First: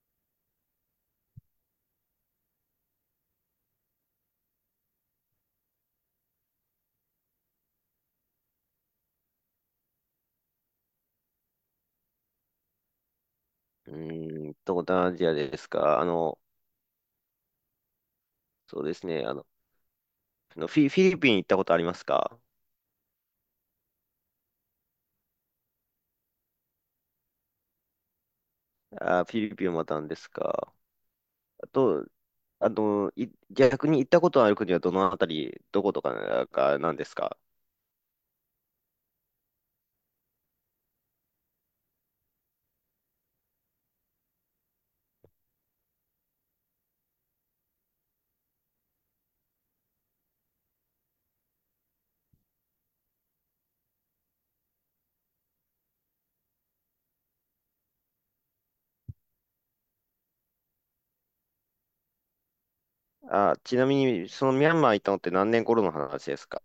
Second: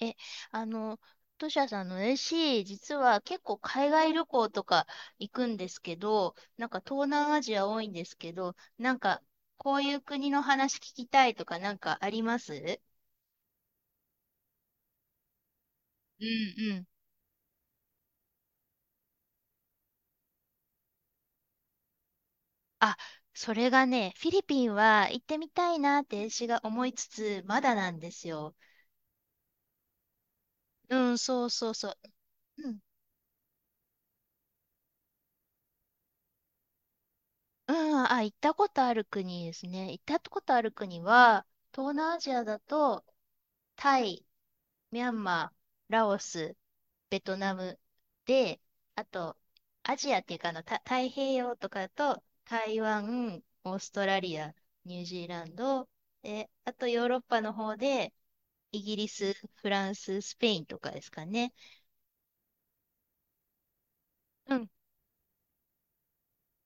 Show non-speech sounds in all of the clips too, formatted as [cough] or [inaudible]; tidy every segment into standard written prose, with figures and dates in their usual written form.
え、あの、トシヤさんの AC、実は結構海外旅行とか行くんですけど、なんか東南アジア多いんですけど、なんかこういう国の話聞きたいとかなんかありますう東南アジアですか。んうん。そうですね。フィリピン行ったことありますか？あ、それがね、フィリピンは行ってみたいなって私が思いつつ、まだなんですよ。あフィリピンもまたんですか。うん、そうあそうそと、う。逆に行ったことある国はどのあたり、どことかがなんですか？うん、あ、行ったことある国ですね。行ったことある国は、東南アジアだと、タイ、ミャンマー、ラオス、ベトナムで、あと、アジアっていうかあの、太平洋とかだと、台湾、オーストラリア、ニュージーランド、で、あとヨーロッパの方で、イギリス、フランス、スペインとかですかね。あちなみに、そのうミん、ャンマー行ったのって何年頃の話ですか？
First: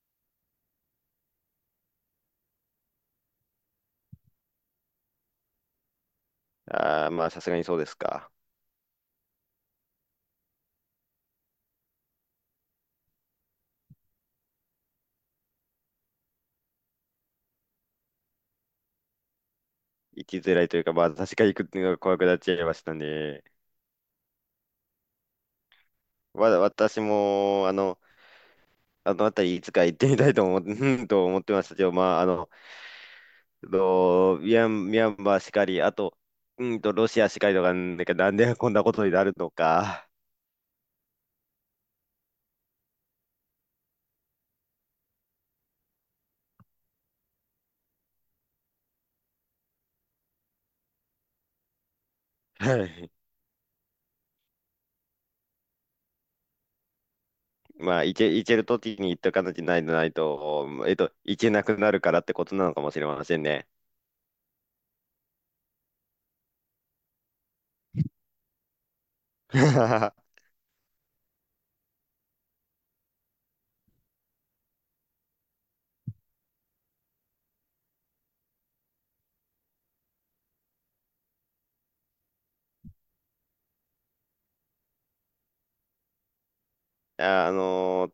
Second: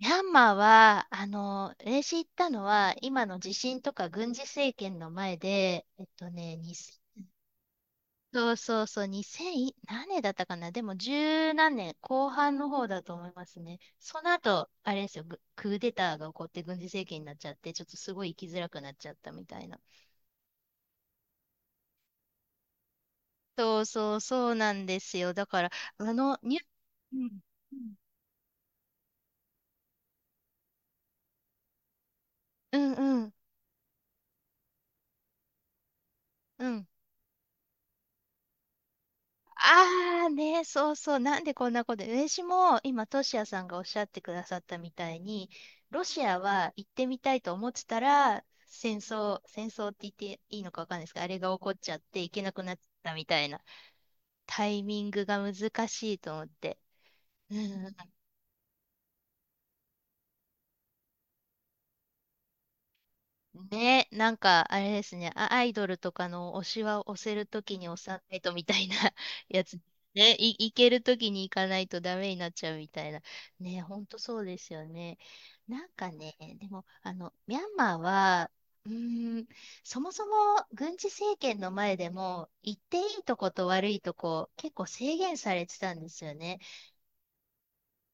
ミャンマーは、あの、私行ったのは、今の地震とか軍事政権の前で、えっとね、にせあー、んまあ、さすがにそうですか。そうそうそう、二千、何年だったかな、でも十何年、後半の方だと思いますね。その後、あれですよ、クーデターが起こって軍事政権になっちゃって、ちょっとすごい生きづらくなっちゃったみたいな。行きづらいというか、まあ、確かに行くっていうのが怖くなっちゃいましたね。そうそうそうなんですよ。だから、あの、私うん、も、あのあたりいつか行ってみたい[laughs] と思ってましたけど、まあ、あの、うん、うん、と、ミャン、ミャンマーしかり、あと、うん。ロシアしかりとか、なんか、なんでこんなことになるのか。ああね、そうそう、なんでこんなこと、私も今、トシヤさんがおっしゃってくださったみたいに、ロシアは行ってみたいと思ってたら、戦争って言っていいのかわかんないですけど、あれが起こっちゃって行けなくなっはい。たみたいな、タイミングが難しいと思って。う [laughs] んまあ、行ける時に行っとかなきゃないとないと、えっと、行けなくなるからってことなのかもしれませんね。ね、なんかあれですね、アイドルとかの推しは押せるときに押さないとみたいな [laughs] やつ、[laughs] ね、行けるときに行かないとダメになっちゃうみたいな。ね、ほんとそうですよね。なんかね、でも、あの、ミャンマーは、うーん、そもそも軍事政権の前でも、行っていいとこと悪いとこ、結構制限されてたんですよね。ああ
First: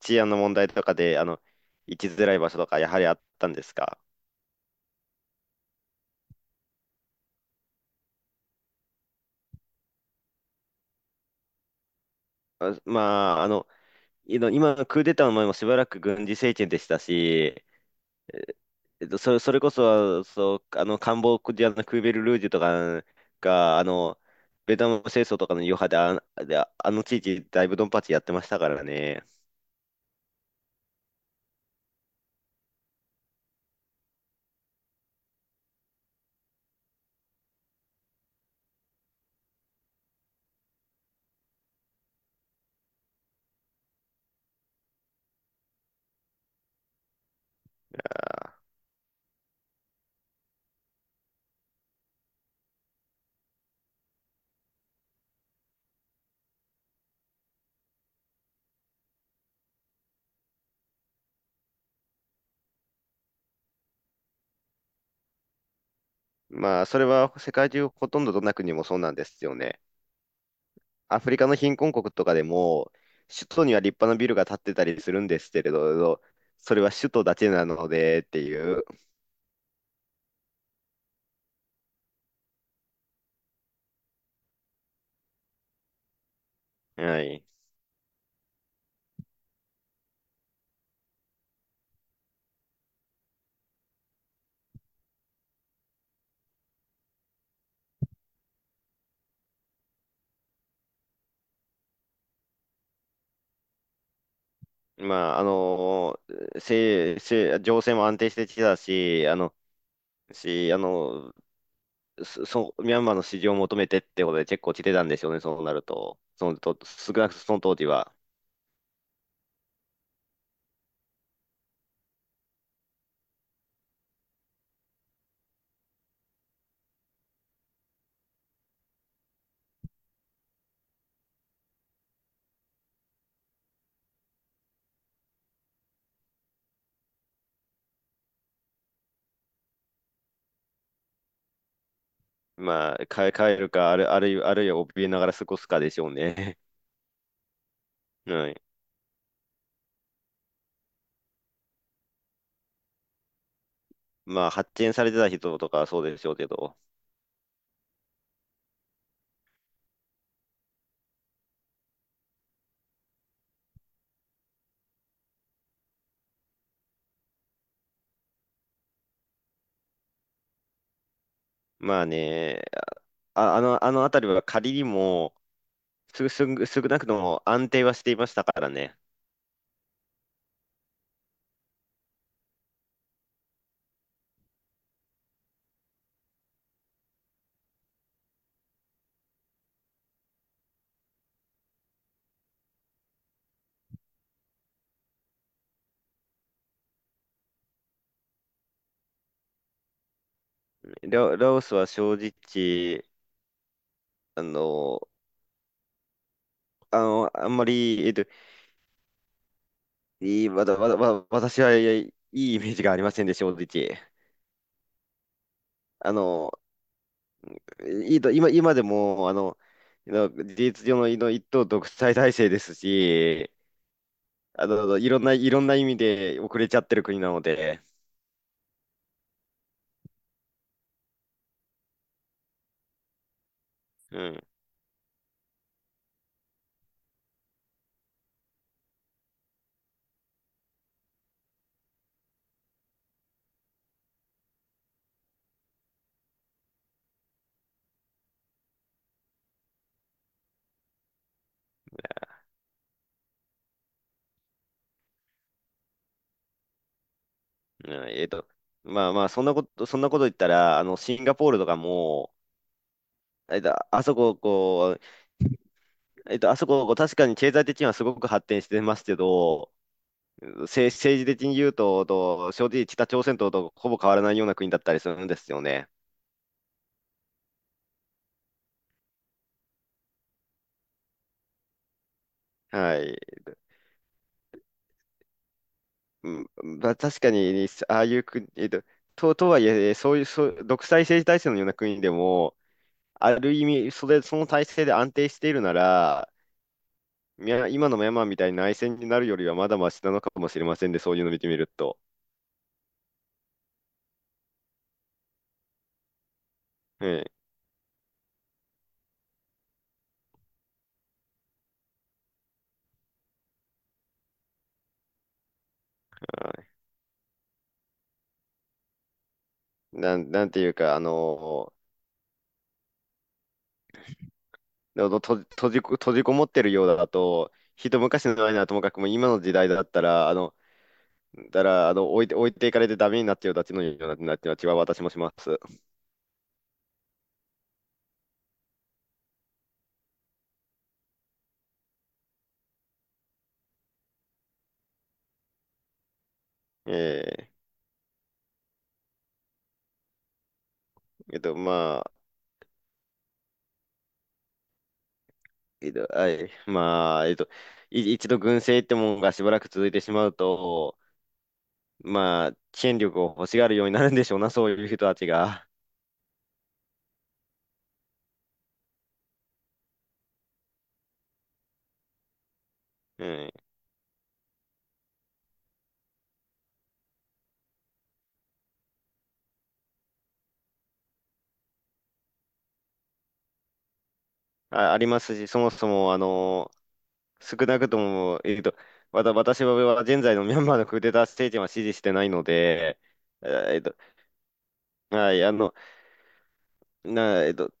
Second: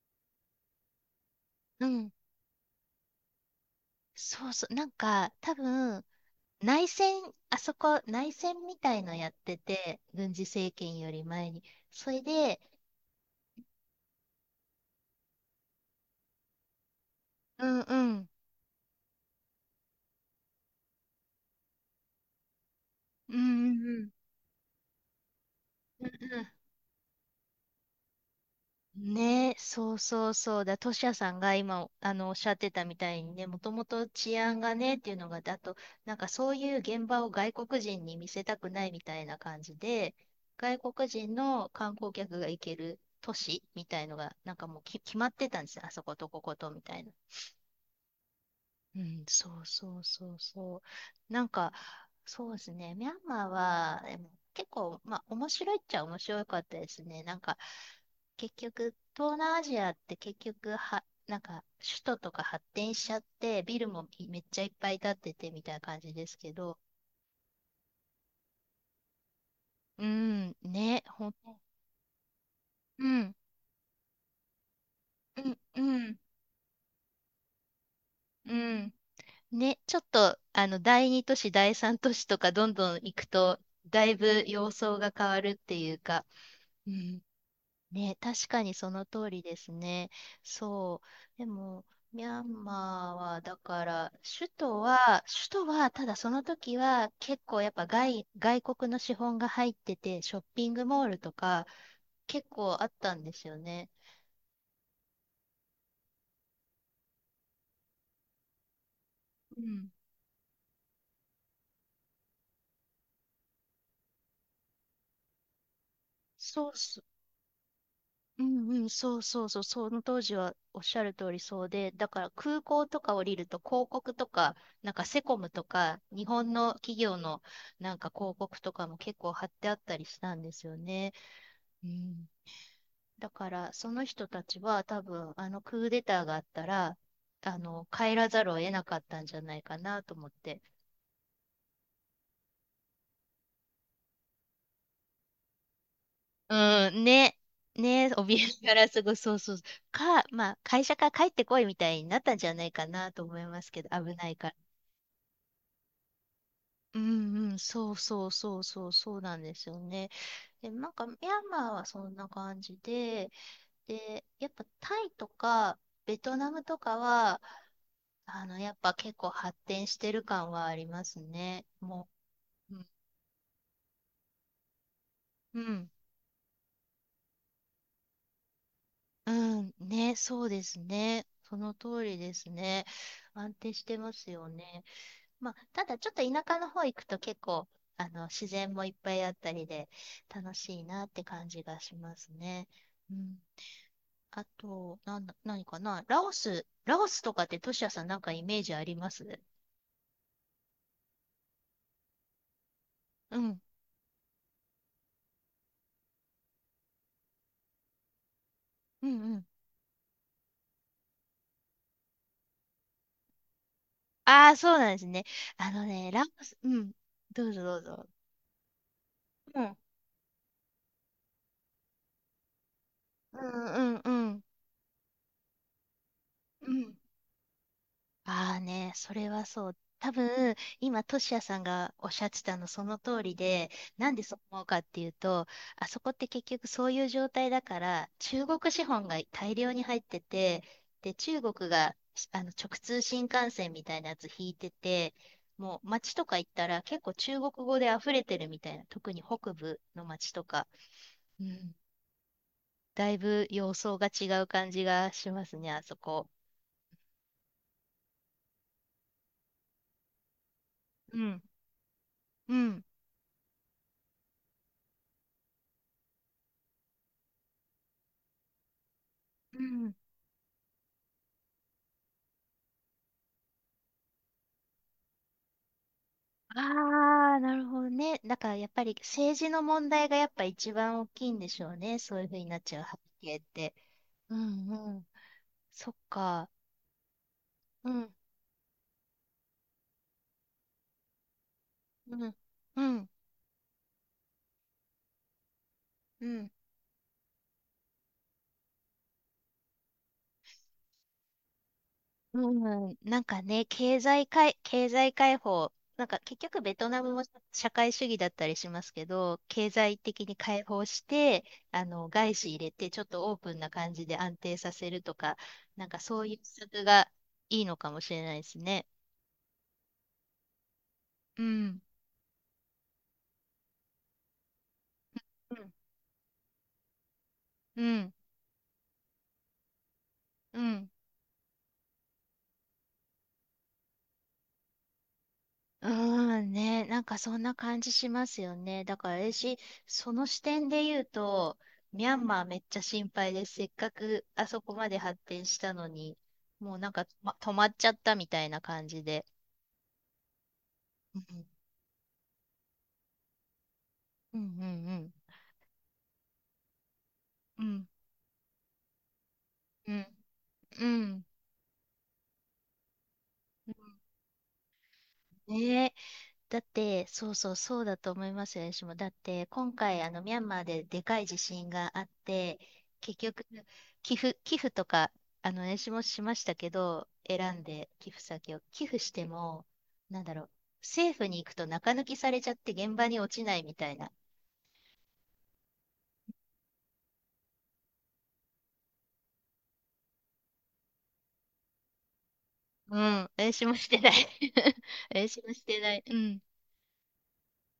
治安の問題とかで、う行きん。づらい場所とか、やはりあったんですか？そうそう。なんか、多分、内戦、あそこ内戦みたいのやってて、軍事政権より前に。それで、あまあ、今、クーデターの前もしばらく軍事政権でしたし、うんうん、えっと、それこそ、そう、カンボジアのクーベルルージュとかうんうが、んうん。ベトナム戦争とかの余波で、うんうんあの地域、だいぶドンパチやってましたからね。ね、そうそうそうだ、トシヤさんが今あのおっしゃってたみたいにね、もともと治安がねっていうのが、だと、なんかそういう現場を外国人に見せたくないみたいな感じで、外国人の観光客が行ける都市みたいのが、なんかもう決まってたんですよ、あそことこことみたいな。うん、そうそうそうそう。なんか、そうですね。ミャンマーは、でも結構、まあ、面白いっちゃ面白かったですね。なんか、結局、東南アジアって結局は、なんか、首都とか発展しちゃって、ビルもめっちゃいっぱい建っててみたいな感じですけど、まあ、それは世界中ほとんどどんな国もそうなんですよね。うん、ね、アほフん、リカの貧困国とかでも、うん、首都には立派なビルが建ってたりするんでうすん、けれうん、ど、それは首都だけなのでってういう。ん。ね、ちょっと、あの、第二都市、第三都市とかどんどん行くと、だいぶ様相が変わるっていうか、うはんい。ね、確かにその通りですね。そう。でも、ミャンマーは、だから、首都は、ただその時は、結構やっぱ外国の資本が入ってて、ショッピングモールとか、結構あったんですよね。まあ、あの、せ、せ、情勢も安定してきたし、うん。し、あの、そう、ミャンマーの支持を求めてってことで結構来てたんでしょうね、そうなると。そのそうと、少なくともその当時は。うんうん、そうそうそう、その当時はおっしゃる通りそうで、だから空港とか降りると広告とか、なんかセコムとか、日本の企業のなんか広告とかも結構貼ってあったりしたんですよね。うん、だからその人たちは多分あのクーデターがあったら、あの帰らざるを得なかったんじゃないかなと思って。まあ、帰るか、ある、あるいは、あるいは怯えながら過ごすかでしょうね。うん、ね。ね、[laughs] 怯はい。えながらすぐ、そうそう。か、まあ、会社から帰ってこいみたいになったんじゃないかなと思いますけど、危ないまかあ、ら。発見されてた人とかはそうでしょうけど。うんうん、そうそうそうそうそうなんですよね。で、なんかミャンマーはそんな感じで、で、やっぱタイとかベトナムとかは、あの、やっぱ結構発展してる感はありますね。まあもね、う、うん、あの辺りは仮にも、うん、少なくとも安定はしていましたからね。うんね、そうですね。その通りですね。安定してますよね。まあ、ただちょっと田舎の方行くと結構、あの、自然もいっぱいあったりで楽しいなって感じがしますね。うん、あと、なんだ、何かなラオス、ラオスとかってトシヤさんなんかイメージありますラオスは正直、うん、あの、あんまり、えっと、うん、うん。いい、わたわたわ私はいいイメージがありませんで、正直。ああ、そうなんですね。あのね、あラオの、ス、うん。どうぞどうぞ。いいと、今、今でも、うん、事実上の、の一党独裁体制ですうし、ん、うん、うん。あの、いろんな意味で遅れうちゃってんる国なので、ああね、それはそう。多分、今、トシヤさんがおっしゃってたのその通りで、なんうでそうん、思うかっていうと、あそこって結局そういう状態だから、中国資本が大量に入ってて、で、中国があの直通新幹線みたいなやつ引いてて、もう街とか行ったら結構中国語で溢れてるみたいな、特に北部の街とか、うん、だいぶ様相が違う感じがしますね、あそこ。うんえっと、まあまあ、そんなこと言ったら、あの、シうンガん、ポールとかも、うん、えっと、あそこ、こう、えっと、あそこ、こう確かに経済的にはすごく発展してますけうど、ん。政治的に言うと、正直北朝鮮とほぼ変わらないような国だったりするんですよね。ああ、なるほどね。だからやっぱり政治の問題がやっぱ一番大きいんでしょうね。そういうふうになっちゃう背は景い。って。うんうん。そっうん。か。まあ、確かに、うああんいう国、とはいえ、そういう、そう、独裁政治体制のような国でうんも、うんある意味、その体制で安定しているなうら、ん。ミャン今のミャンマーみたいに内戦になるよりはまだマシなのかもしれませんで、そういうのを見てみると。うん、なんかね、経済解放、なんか結局ベトナうムもん。社会主義だったりしますけど、経済的に解放して、あの、外資入れて、ちょっとオープンな感じで安定させるとか、なんかそういう施策がいいのかもしれないですね。なんていうか、あうの、ん。ののと閉じこ、閉じこもってるようだと、う一ん、昔の前ならともかくも今の時代だったら、あの、うん。だから、あの、置いて、置いていかれてダメになっちゃうたちのような、なっては私もします。うーんね、なんかそんな感じしますよね。だから私、その視点で言うと、ミャンマーめっちゃ心配です。せっかくあそこまで発展したのに、もうなんか、ま、え止まっちゃったみたいな感じで。うええっん、と、まあ、うん、うん、[laughs] はい。まあ、うん、一度軍政ってもんがしばらく続いうてん、しまううん。と、うんまあ、権力を欲しがうんるようになるんでしょうな、そういう人たちが。ね、だって、そうそう、そうだと思いますよ、私も。だって、今回、あの、ミャンマーででかい地震があって、結 [laughs] う局、ん。寄付とか、あの、私もしましたけど、選んで寄付先を。寄付しても、なんだろう、政府に行くと中抜きされちゃって現場に落ちないみたいな。ありますし、そもそも、少なくとも、私は現在のミャンマーのクーデター政権は支持してないのうで、ん、私もえっしと、てない。[laughs] は私い、あもしの、てない。うん。な、えっと、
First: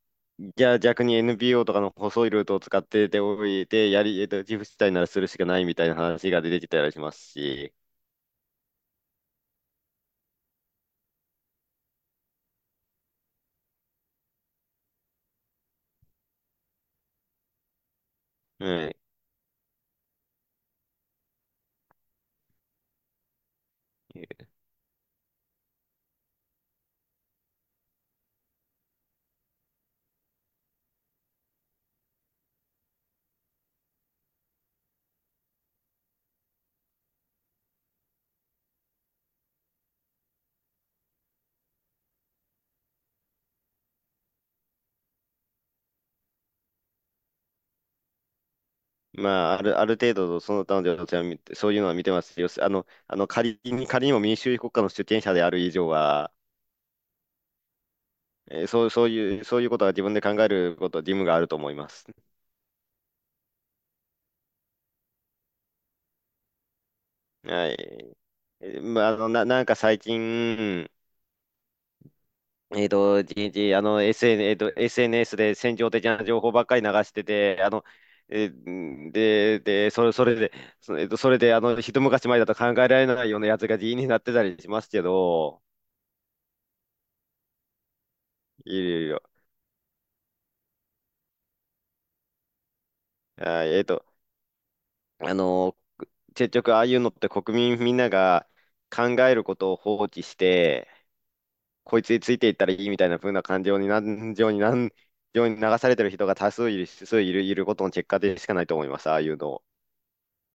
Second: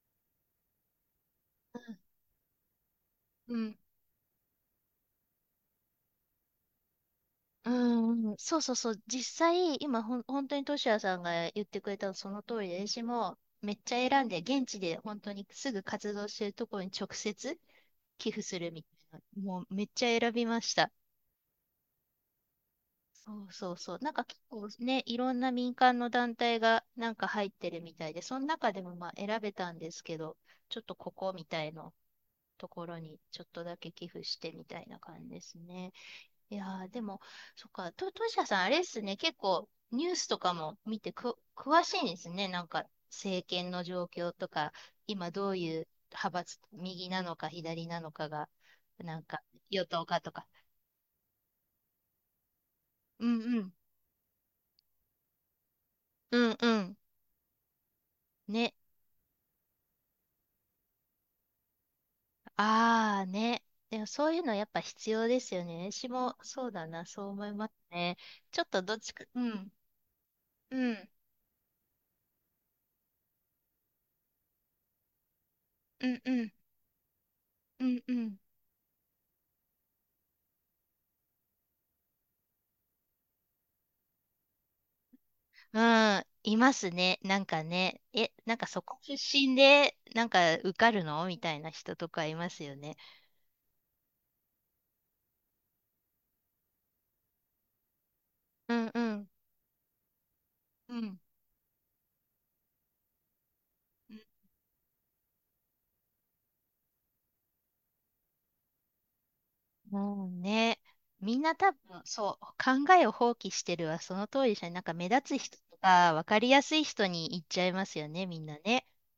じゃあ逆に NPO とかの細いルートを使ってうていん。て、やり、えっと、自負したいならするしかないみたいな話が出てきたりしますうし、んうん、そうそうそう、実際、今、本当にトシヤさんが言ってくれたのその通りで、私もめっちゃ選んで、現地で本当にすぐ活動してるところに直接寄付すうるみん。たいな、もうめっちゃ選びました。そうそうそう、なんか結構ね、いろんな民間の団体がなんか入ってるみたいで、その中でもまあ選べたんですけど、ちょっとここみたいなところにちょっとだけ寄付してみたいな感じですね。いやー、でも、そっか、と、としやさん、あれっすね、結構、ニュースとかも見てく、詳しいんですね。なんか、政権の状況とか、今どういう派閥、右なのか左なのかが、なんか、まあ、あ与る党程かと度、か。その他の領地は見て、そういうのは見てます。よし、うんうん。仮にも民主主義国家の主権者である以上は、うんうん。えーね。そう、そういう、そういうことは自分で考えること、義務があると思います。ああ、ね。でも、そういうのやっぱ必要ですよね。私も、そうだな、そう思いはまい。すね。ちょっえーとどっまあ、ちか、うなんん、か最近、うん、えっと、じじあの、SN、えーと、SNS で戦場的うん、な情う報ん、ばっかり流してて、あの、うん、うん。えーで、で、それ、それで、そえーと、それで、あの、一昔前だと考えられないようなやつが議員になってたりしますけど、うん、いますね。なんかね、え、なんかいそこるい出る。身で、なんか受かるのみたいな人とかいますよね。はいえっと、あの、結局ああいうのって国民みんながうんう考ん。えることを放棄して、うん。こいつについていったらいいみたいな風な[laughs] 感情に流されてる人が多数いる、数いる、いることの結果でしかないと思います、ああいうの。もうね、みんな多分、そう、考えを放棄してるはその通りじゃん。なんか目立つ人とか、わかりやすい人に行っちゃいますよね、みんなね。